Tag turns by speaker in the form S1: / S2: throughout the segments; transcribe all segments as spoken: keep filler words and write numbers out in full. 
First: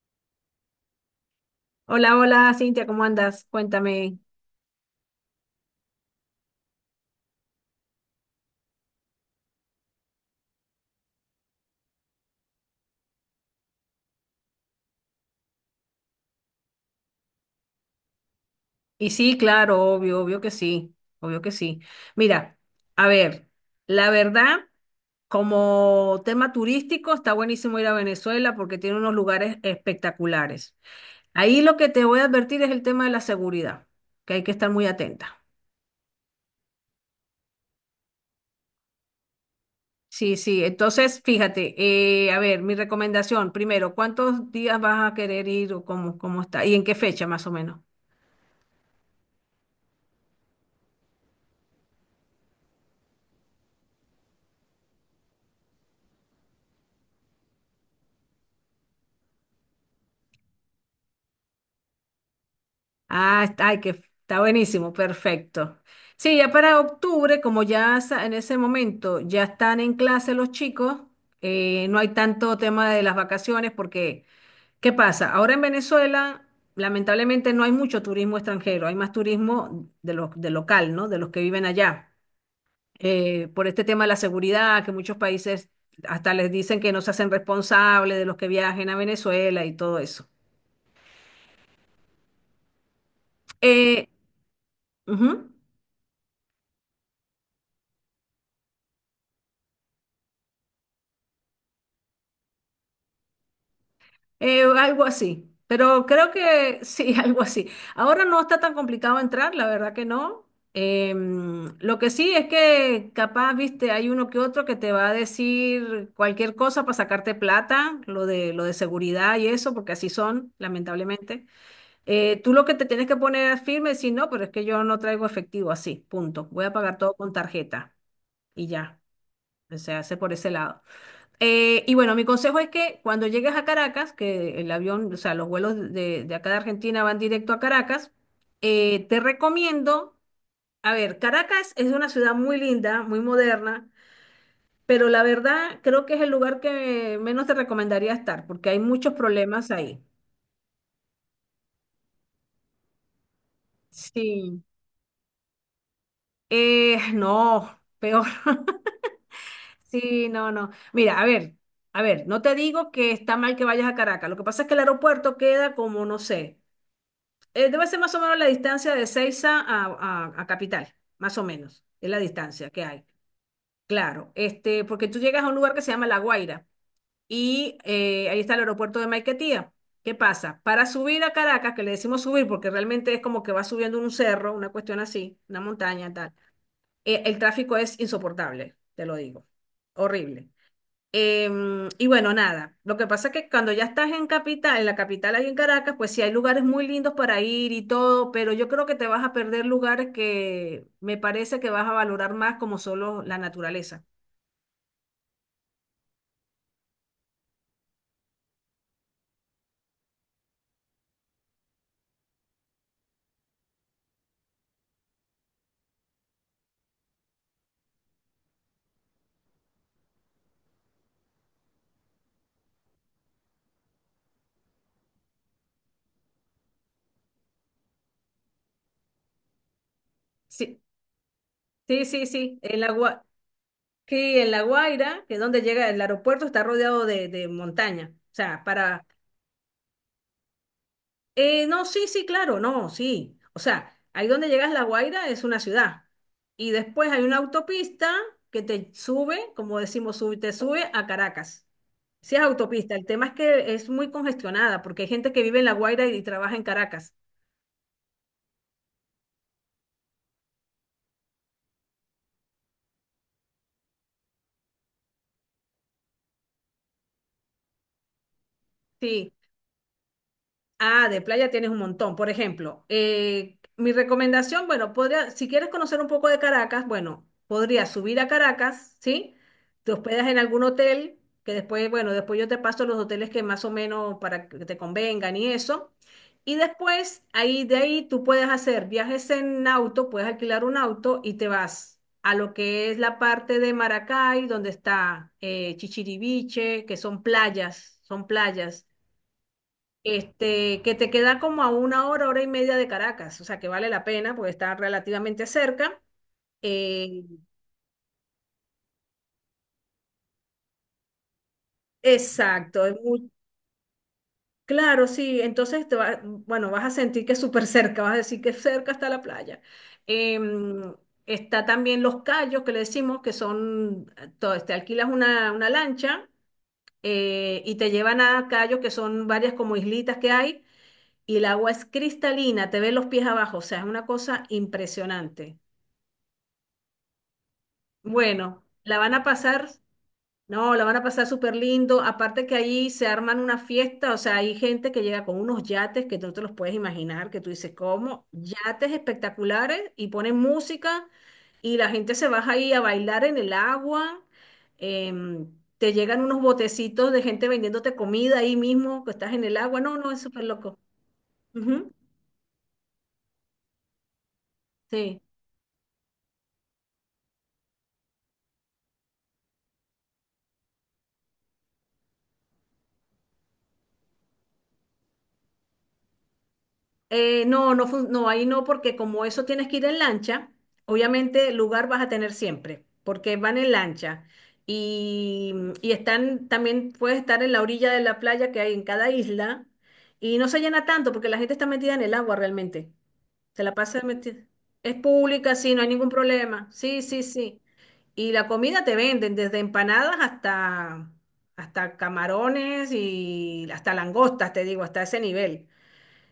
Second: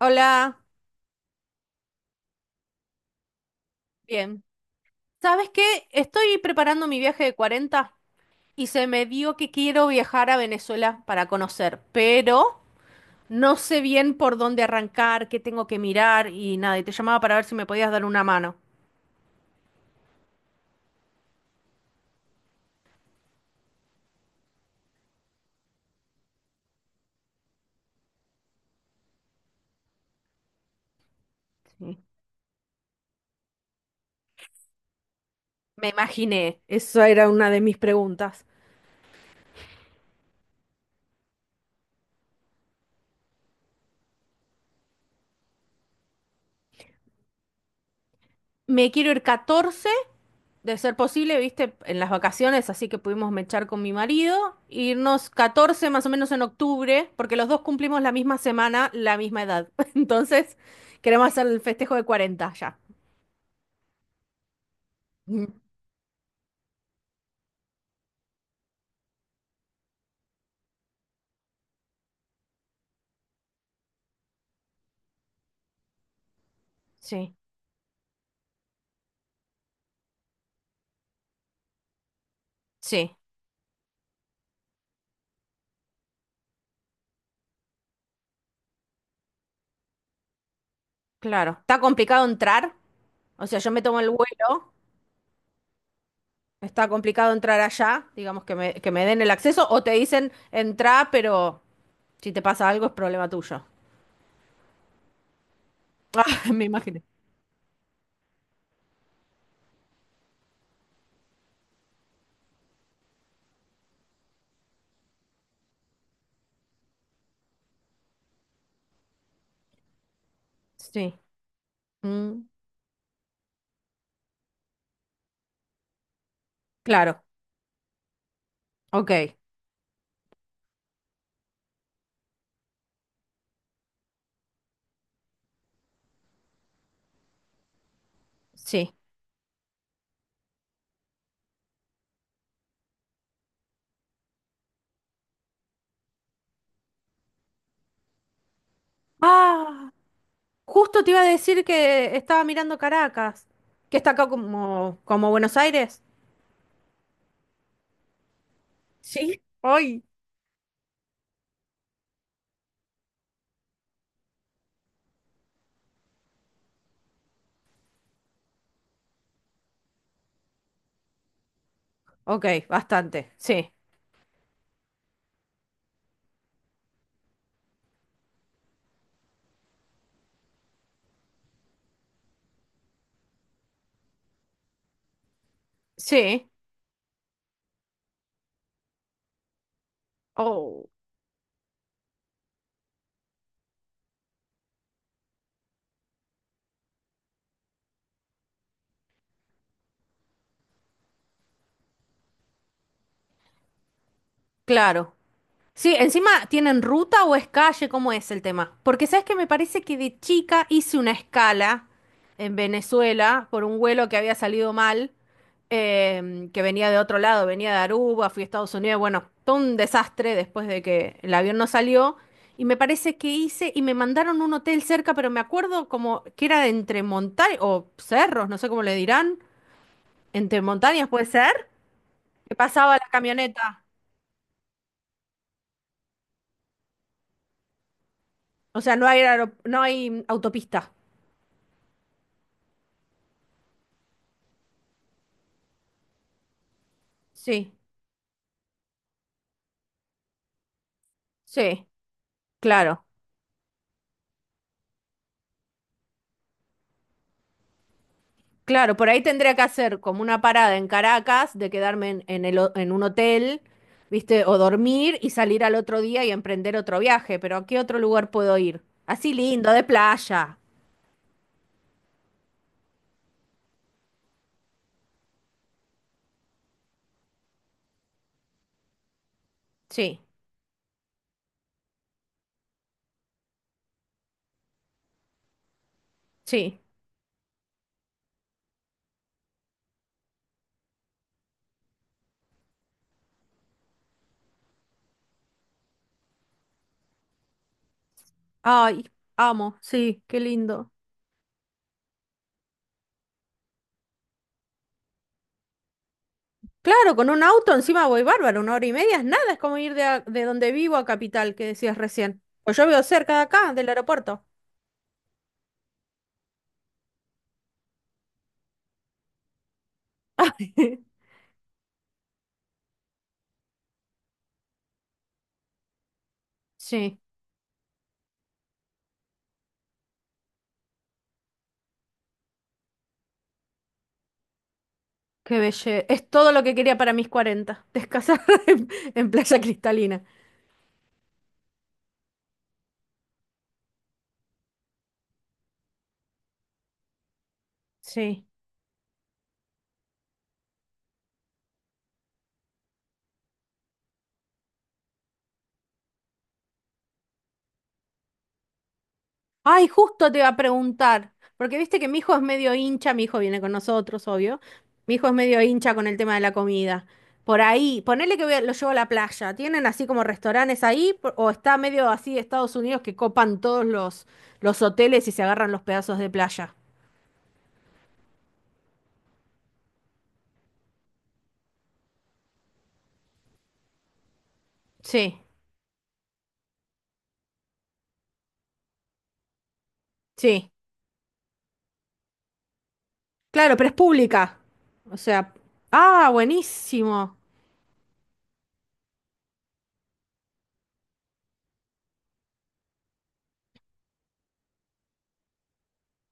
S1: Hola,
S2: Hola, hola, Cintia, ¿cómo andas? Cuéntame.
S1: bien. ¿Sabes qué? Estoy preparando mi viaje de cuarenta y se me dio que quiero viajar a Venezuela para conocer, pero no sé bien por dónde arrancar, qué tengo que mirar y nada, y te llamaba para ver si me podías dar una mano.
S2: Y sí, claro, obvio, obvio que sí, obvio que sí. Mira, a ver, la verdad, como tema turístico, está buenísimo ir a Venezuela porque tiene unos lugares espectaculares. Ahí lo que
S1: Sí.
S2: te voy a advertir es el tema de la seguridad, que hay que estar muy atenta.
S1: Me imaginé, esa era una de mis preguntas.
S2: Sí, sí, entonces, fíjate, eh, a ver, mi recomendación, primero, ¿cuántos días vas a querer ir o cómo, cómo está? ¿Y en qué fecha más o menos?
S1: Me quiero ir catorce, de ser posible, viste, en las vacaciones, así que pudimos mechar con mi marido, irnos catorce más o menos en octubre, porque los dos cumplimos la misma semana, la misma edad. Entonces, queremos hacer el festejo de cuarenta ya.
S2: Ah, está, ay, que está buenísimo,
S1: Mm,
S2: perfecto. Sí, ya para octubre, como ya sa- en ese momento ya están en clase los chicos, eh, no hay tanto tema de las vacaciones porque, ¿qué pasa? Ahora en Venezuela,
S1: sí,
S2: lamentablemente no hay mucho turismo extranjero, hay más turismo de los, de local, ¿no? De los que viven allá.
S1: sí,
S2: Eh, por este tema de la seguridad, que muchos países hasta les dicen que no se hacen responsables de los que viajen a Venezuela y todo eso.
S1: claro. Está complicado entrar, o sea, yo me tomo
S2: Eh,
S1: el vuelo,
S2: ujú.
S1: está complicado entrar allá, digamos que me, que me den el acceso, o te dicen, entra, pero si te pasa algo es problema tuyo.
S2: Eh, algo así, pero creo
S1: Ah, me
S2: que
S1: imaginé.
S2: sí, algo así. Ahora no está tan complicado entrar, la verdad que no. Em, lo que sí es que capaz, viste, hay uno que otro que te va a decir cualquier cosa para sacarte plata, lo de, lo de seguridad y eso, porque así son,
S1: Sí,
S2: lamentablemente. Eh,
S1: mm,
S2: tú lo que te tienes que poner es firme es decir, no, pero es que yo no traigo efectivo así, punto. Voy a pagar todo
S1: claro,
S2: con tarjeta y ya.
S1: ok,
S2: O sea, hace por ese lado. Eh, y bueno, mi consejo es que cuando llegues a Caracas, que el avión, o sea, los vuelos de, de acá de Argentina van directo a Caracas,
S1: sí.
S2: eh, te recomiendo, a ver, Caracas es una ciudad muy linda, muy moderna, pero la verdad creo que es el lugar que menos te recomendaría estar, porque hay muchos problemas
S1: Ah,
S2: ahí.
S1: justo te iba a decir que estaba mirando Caracas, que está acá
S2: Sí.
S1: como, como Buenos Aires.
S2: Eh, no, peor.
S1: Sí, hoy.
S2: Sí, no, no. Mira, a ver, a ver, no te digo que está mal que vayas a Caracas. Lo que pasa es que el aeropuerto queda como, no sé. Eh, debe ser más o menos la distancia de Seiza a, a- a Capital, más o menos, es la
S1: Ok,
S2: distancia que hay.
S1: bastante, sí,
S2: Claro, este, porque tú llegas a un lugar que se llama La Guaira y eh, ahí está el aeropuerto de Maiquetía. ¿Qué pasa? Para subir a Caracas, que le decimos subir porque realmente es como que vas subiendo un cerro, una cuestión así, una montaña, tal,
S1: sí.
S2: eh, el tráfico es insoportable, te lo digo, horrible.
S1: Oh,
S2: Em, y bueno, nada, lo que pasa es que cuando ya estás en capital, en la capital ahí en Caracas, pues sí hay lugares muy lindos para ir y todo, pero yo creo que te vas a perder lugares que me parece que vas a valorar más como solo la naturaleza.
S1: claro. Sí, encima, ¿tienen ruta o es calle? ¿Cómo es el tema? Porque sabes que me parece que de chica hice una escala en Venezuela por un vuelo que había salido mal, em, que venía de otro lado, venía de Aruba, fui a Estados Unidos, bueno, todo un desastre después de que el avión no salió. Y me parece que hice y me mandaron un hotel cerca, pero me acuerdo como que era entre montañas o cerros, no sé cómo le dirán, entre
S2: Sí,
S1: montañas puede ser,
S2: sí, sí,
S1: que
S2: sí, en la,
S1: pasaba la
S2: Gua-
S1: camioneta.
S2: sí, en La Guaira, que es donde llega el aeropuerto, está rodeado de, de montaña, o sea,
S1: O sea,
S2: para...
S1: no hay, aerop- no hay autopista.
S2: Eh, no, sí, sí, claro, no, sí. O sea, ahí donde llegas La Guaira es una ciudad. Y después hay una
S1: Sí,
S2: autopista que te sube, como decimos, sube- te sube a Caracas.
S1: sí,
S2: Sí es autopista,
S1: claro,
S2: el tema es que es muy congestionada porque hay gente que vive en La Guaira y trabaja en Caracas.
S1: claro. Por ahí tendría que hacer como una parada en Caracas de quedarme en, en el, ho- en un hotel, ¿viste? O dormir y salir al otro día y emprender otro viaje. Pero ¿a qué otro lugar puedo ir?
S2: Sí,
S1: Así lindo, de playa.
S2: ah, de playa tienes un montón. Por ejemplo, eh, mi recomendación, bueno, podría, si quieres conocer un poco de Caracas, bueno, podrías subir a Caracas, ¿sí? Te
S1: Sí,
S2: hospedas en algún hotel, que después, bueno, después yo te paso los hoteles que más o menos para que te convengan y eso. Y
S1: sí.
S2: después, ahí de ahí tú puedes hacer viajes en auto, puedes alquilar un auto y te vas a lo que es la parte de Maracay, donde está eh, Chichiriviche, que son playas, son playas
S1: Ay, amo, sí, qué
S2: este,
S1: lindo.
S2: que te queda como a una hora, hora y media de Caracas, o sea que vale la pena porque está relativamente cerca.
S1: Claro,
S2: Eh,
S1: con un auto encima voy bárbaro, una hora y media es nada, es como ir de, a- de donde vivo a Capital, que decías recién. Pues
S2: exacto,
S1: yo
S2: es
S1: vivo
S2: muy
S1: cerca de acá, del aeropuerto.
S2: claro, sí, entonces te va- bueno, vas a sentir que es súper cerca, vas a decir que cerca está la playa. Em, Está también Los Cayos, que le decimos que son, to- te alquilas una, una lancha
S1: Sí.
S2: eh, y te llevan a Cayos, que son varias como islitas que hay. Y el agua es cristalina, te ves los pies abajo, o sea, es una cosa impresionante.
S1: Qué belleza. Es todo lo que quería para mis cuarenta. Descansar
S2: Bueno,
S1: en,
S2: la van a
S1: en playa
S2: pasar,
S1: cristalina.
S2: no, la van a pasar súper lindo. Aparte que ahí se arman una fiesta, o sea, hay gente que llega con unos yates que tú no te los puedes imaginar, que tú dices, ¿cómo?
S1: Sí.
S2: Yates espectaculares y ponen música y la gente se baja ahí a bailar en el agua. em, Te llegan unos botecitos de gente vendiéndote comida ahí mismo, que estás en el agua.
S1: Ay,
S2: No, no, es
S1: justo te
S2: súper
S1: iba a
S2: loco.
S1: preguntar. Porque
S2: Ujú,
S1: viste que mi hijo es medio hincha. Mi hijo viene con nosotros, obvio. Mi
S2: sí.
S1: hijo es medio hincha con el tema de la comida. Por ahí, ponele que voy a- lo llevo a la playa. ¿Tienen así como restaurantes ahí? Por- ¿O está medio así Estados Unidos que copan todos los, los hoteles y se agarran los pedazos de playa?
S2: Eh, no, no, fun- no, ahí no, porque como eso tienes que ir en lancha, obviamente lugar vas a tener siempre, porque van en lancha
S1: Sí,
S2: y, y están, también puedes estar en la orilla de la playa que hay en cada isla y no se
S1: sí.
S2: llena tanto porque la gente está metida en el agua realmente. Se la
S1: Claro, pero es
S2: pasa metida.
S1: pública.
S2: Es
S1: O sea,
S2: pública, sí, no hay ningún
S1: ah,
S2: problema. Sí, sí,
S1: buenísimo.
S2: sí. Y la comida te venden desde empanadas hasta, hasta camarones y hasta langostas, te digo, hasta ese nivel.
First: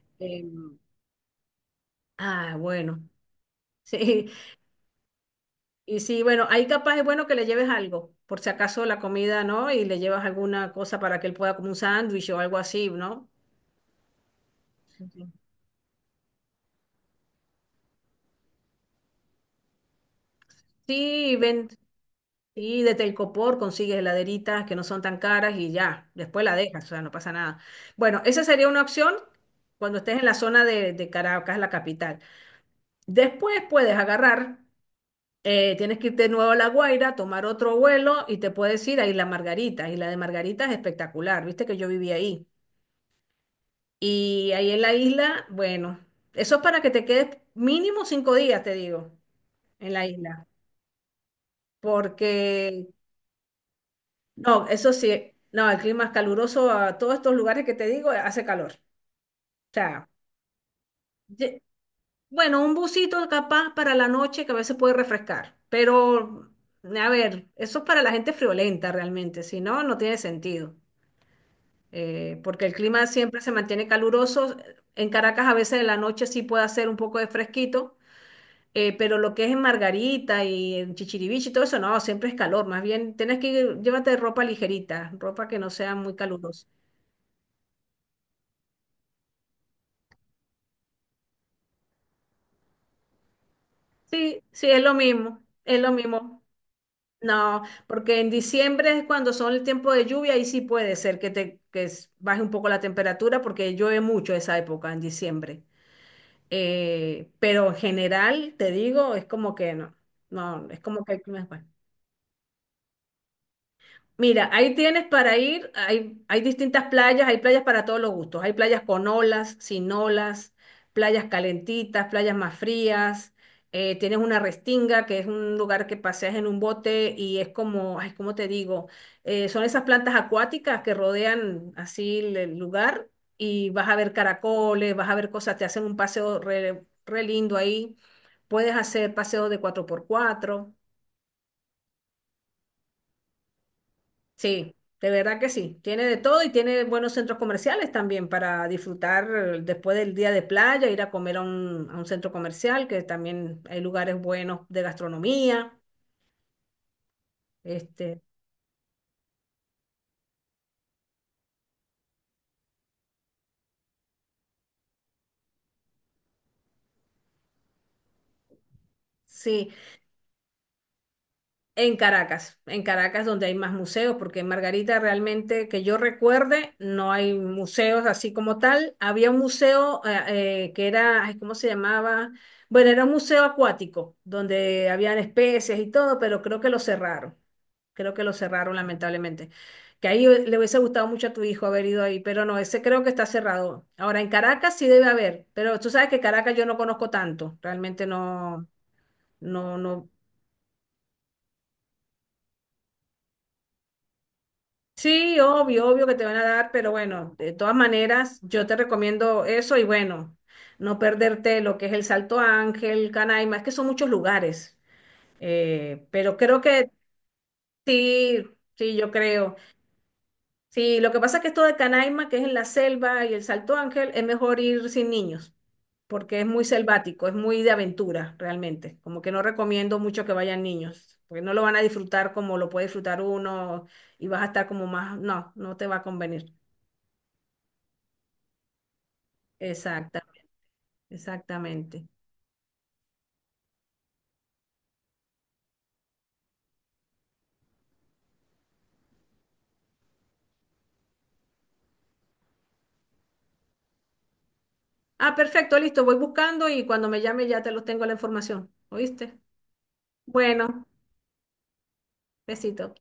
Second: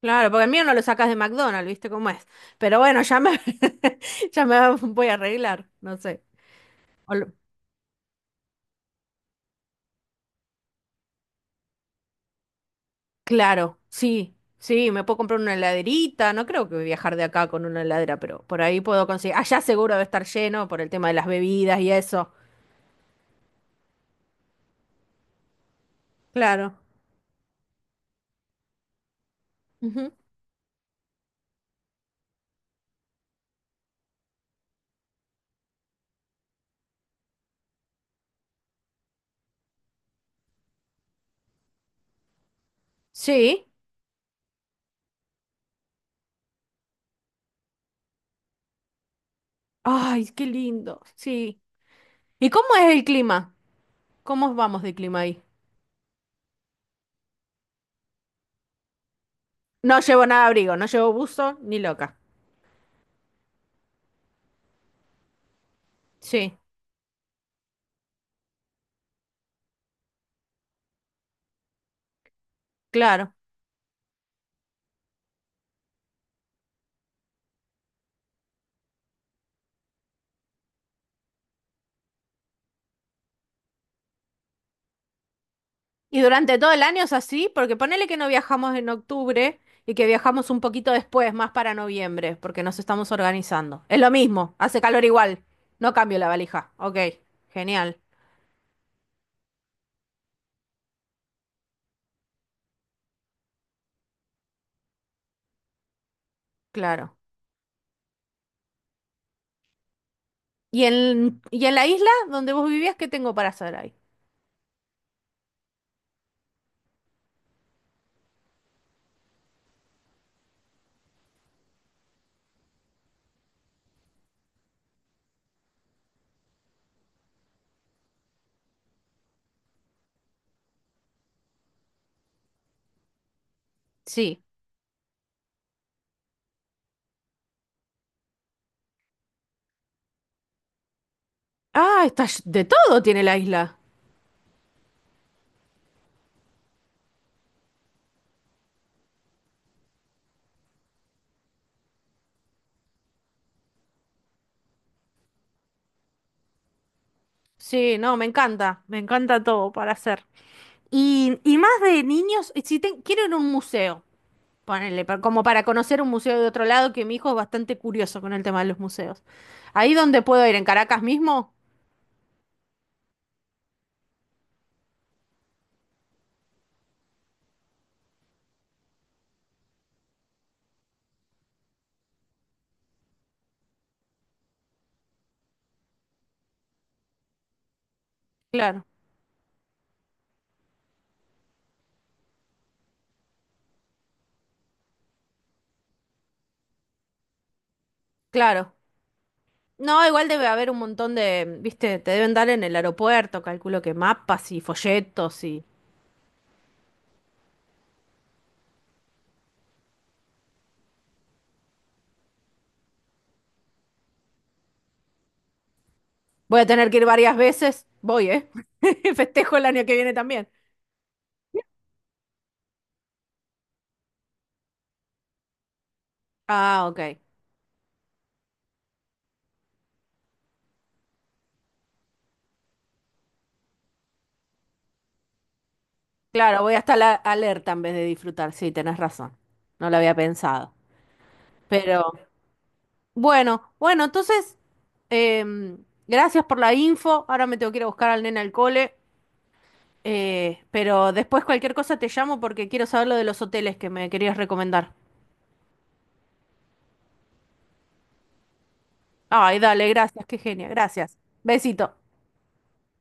S1: Claro, porque el mío no
S2: Em,
S1: lo sacas de McDonald's, ¿viste cómo es?
S2: Ah,
S1: Pero
S2: bueno,
S1: bueno, ya me,
S2: sí,
S1: ya me voy a arreglar, no
S2: y sí,
S1: sé.
S2: bueno, ahí capaz es
S1: O
S2: bueno
S1: lo-
S2: que le lleves algo, por si acaso la comida, ¿no? Y le llevas alguna cosa para que él pueda como un sándwich o algo así, ¿no?
S1: Claro, sí, sí, me puedo
S2: Ujú.
S1: comprar una heladerita, no creo que voy a viajar de acá con una heladera, pero por ahí puedo conseguir. Allá seguro debe estar lleno por el tema de las
S2: Sí, ven,
S1: bebidas y eso.
S2: y de Telcopor consigues heladeritas que no son tan caras y ya, después la
S1: Claro.
S2: dejas, o sea, no pasa nada. Bueno, esa sería una opción cuando
S1: Ujú.
S2: estés en la zona de, de Caracas, la capital. Después puedes agarrar. Eh, tienes que ir de nuevo a La Guaira, tomar otro vuelo y te puedes ir a Isla Margarita. Isla de Margarita es espectacular, viste que yo viví ahí.
S1: Sí.
S2: Y ahí en la isla, bueno, eso es para que te quedes mínimo cinco días, te digo, en la
S1: Ay, qué
S2: isla.
S1: lindo, sí. ¿Y cómo
S2: Porque,
S1: es el clima? ¿Cómo
S2: no,
S1: vamos
S2: eso
S1: de clima
S2: sí,
S1: ahí?
S2: no, el clima es caluroso a todos estos lugares que te digo, hace calor. O
S1: No
S2: sea,
S1: llevo nada de abrigo, no llevo buzo
S2: ye-
S1: ni loca.
S2: bueno, un busito capaz para la noche que a veces puede refrescar, pero
S1: Sí,
S2: a ver, eso es para la gente friolenta realmente, si no, no tiene sentido. Eh, porque el clima
S1: claro.
S2: siempre se mantiene caluroso. En Caracas a veces en la noche sí puede hacer un poco de fresquito, eh, pero lo que es en Margarita y en Chichiriviche y todo eso, no, siempre es calor. Más bien, tienes que ir- llévate ropa ligerita, ropa que no sea muy
S1: Y durante
S2: calurosa.
S1: todo el año es así, porque ponele que no viajamos en octubre y que viajamos un poquito después, más para noviembre, porque nos estamos organizando. Es lo
S2: Sí,
S1: mismo,
S2: sí,
S1: hace
S2: es lo
S1: calor igual.
S2: mismo, es lo
S1: No cambio la
S2: mismo.
S1: valija. Ok,
S2: No,
S1: genial,
S2: porque en diciembre es cuando son el tiempo de lluvia y sí puede ser que te que s- baje un poco la temperatura porque llueve mucho esa época en diciembre.
S1: claro.
S2: Eh, pero en general, te digo, es como que no, no, es
S1: ¿Y
S2: como que el
S1: en,
S2: clima es
S1: y
S2: bueno.
S1: en la isla donde vos vivías, qué tengo para hacer ahí?
S2: Mira, ahí tienes para ir, hay, hay distintas playas, hay playas para todos los gustos, hay playas con olas, sin olas, playas calentitas, playas más frías, eh, tienes una restinga, que es un lugar que paseas en un bote y es como, ay, ¿cómo te digo? Eh, son esas plantas acuáticas que rodean así el el lugar y vas a ver
S1: Sí.
S2: caracoles, vas a ver cosas, te hacen un paseo re, re lindo ahí, puedes hacer paseos de cuatro por cuatro.
S1: Ah, está, ll- de todo tiene la isla.
S2: Sí, de verdad que sí. Tiene de todo y tiene buenos centros comerciales también para disfrutar eh, después del día de playa, ir a comer a un, a un centro comercial, que también hay lugares buenos de gastronomía.
S1: Sí, no,
S2: Este,
S1: me encanta, me encanta todo para hacer. Y, y más de niños, si te- quiero ir a un museo. Ponele, pa- como para conocer un museo de otro lado, que mi hijo es bastante curioso con el tema de los museos.
S2: sí.
S1: ¿Ahí donde puedo ir? ¿En Caracas mismo?
S2: En Caracas, en Caracas donde hay más museos, porque en Margarita realmente, que yo recuerde, no hay museos así como tal. Había un museo eh, eh, que era, ay, ¿cómo se llamaba? Bueno, era un museo acuático, donde habían especies y todo, pero creo que lo cerraron. Creo que lo cerraron,
S1: Claro,
S2: lamentablemente. Que ahí eh, le hubiese gustado mucho a tu hijo haber ido ahí, pero no, ese creo que está cerrado. Ahora, en Caracas sí debe haber, pero tú sabes que Caracas yo no conozco tanto, realmente no,
S1: claro.
S2: no,
S1: No,
S2: no.
S1: igual debe haber un montón de, viste, te deben dar en el aeropuerto, calculo que mapas y
S2: Sí,
S1: folletos y...
S2: obvio, obvio que te van a dar, pero bueno, de todas maneras, yo te recomiendo eso y bueno, no perderte lo que es el Salto Ángel, Canaima, es que son muchos lugares, eh, pero creo
S1: Voy a
S2: que
S1: tener que ir varias veces. Voy,
S2: sí,
S1: ¿eh?
S2: sí, yo creo.
S1: Festejo el año que viene también.
S2: Sí, lo que pasa es que esto de Canaima, que es en la selva y el Salto Ángel, es mejor ir sin niños, porque es muy
S1: Ah, ok.
S2: selvático, es muy de aventura realmente, como que no recomiendo mucho que vayan niños, porque no lo van a disfrutar como lo puede disfrutar uno y vas a estar como más, no, no te va a convenir.
S1: Claro, voy hasta la alerta en vez de disfrutar. Sí, tenés razón. No lo había
S2: Exacta,
S1: pensado.
S2: exactamente.
S1: Pero... Bueno, bueno, entonces, em, gracias por la info. Ahora me tengo que ir a buscar al nene al cole. eh, pero después cualquier cosa te llamo porque quiero saber lo de los hoteles que me querías recomendar.
S2: Ah, perfecto, listo, voy buscando y cuando me llame ya te los tengo la información. ¿Oíste?
S1: Ay, dale, gracias, qué genia,
S2: Bueno,
S1: gracias. Besito.
S2: besito.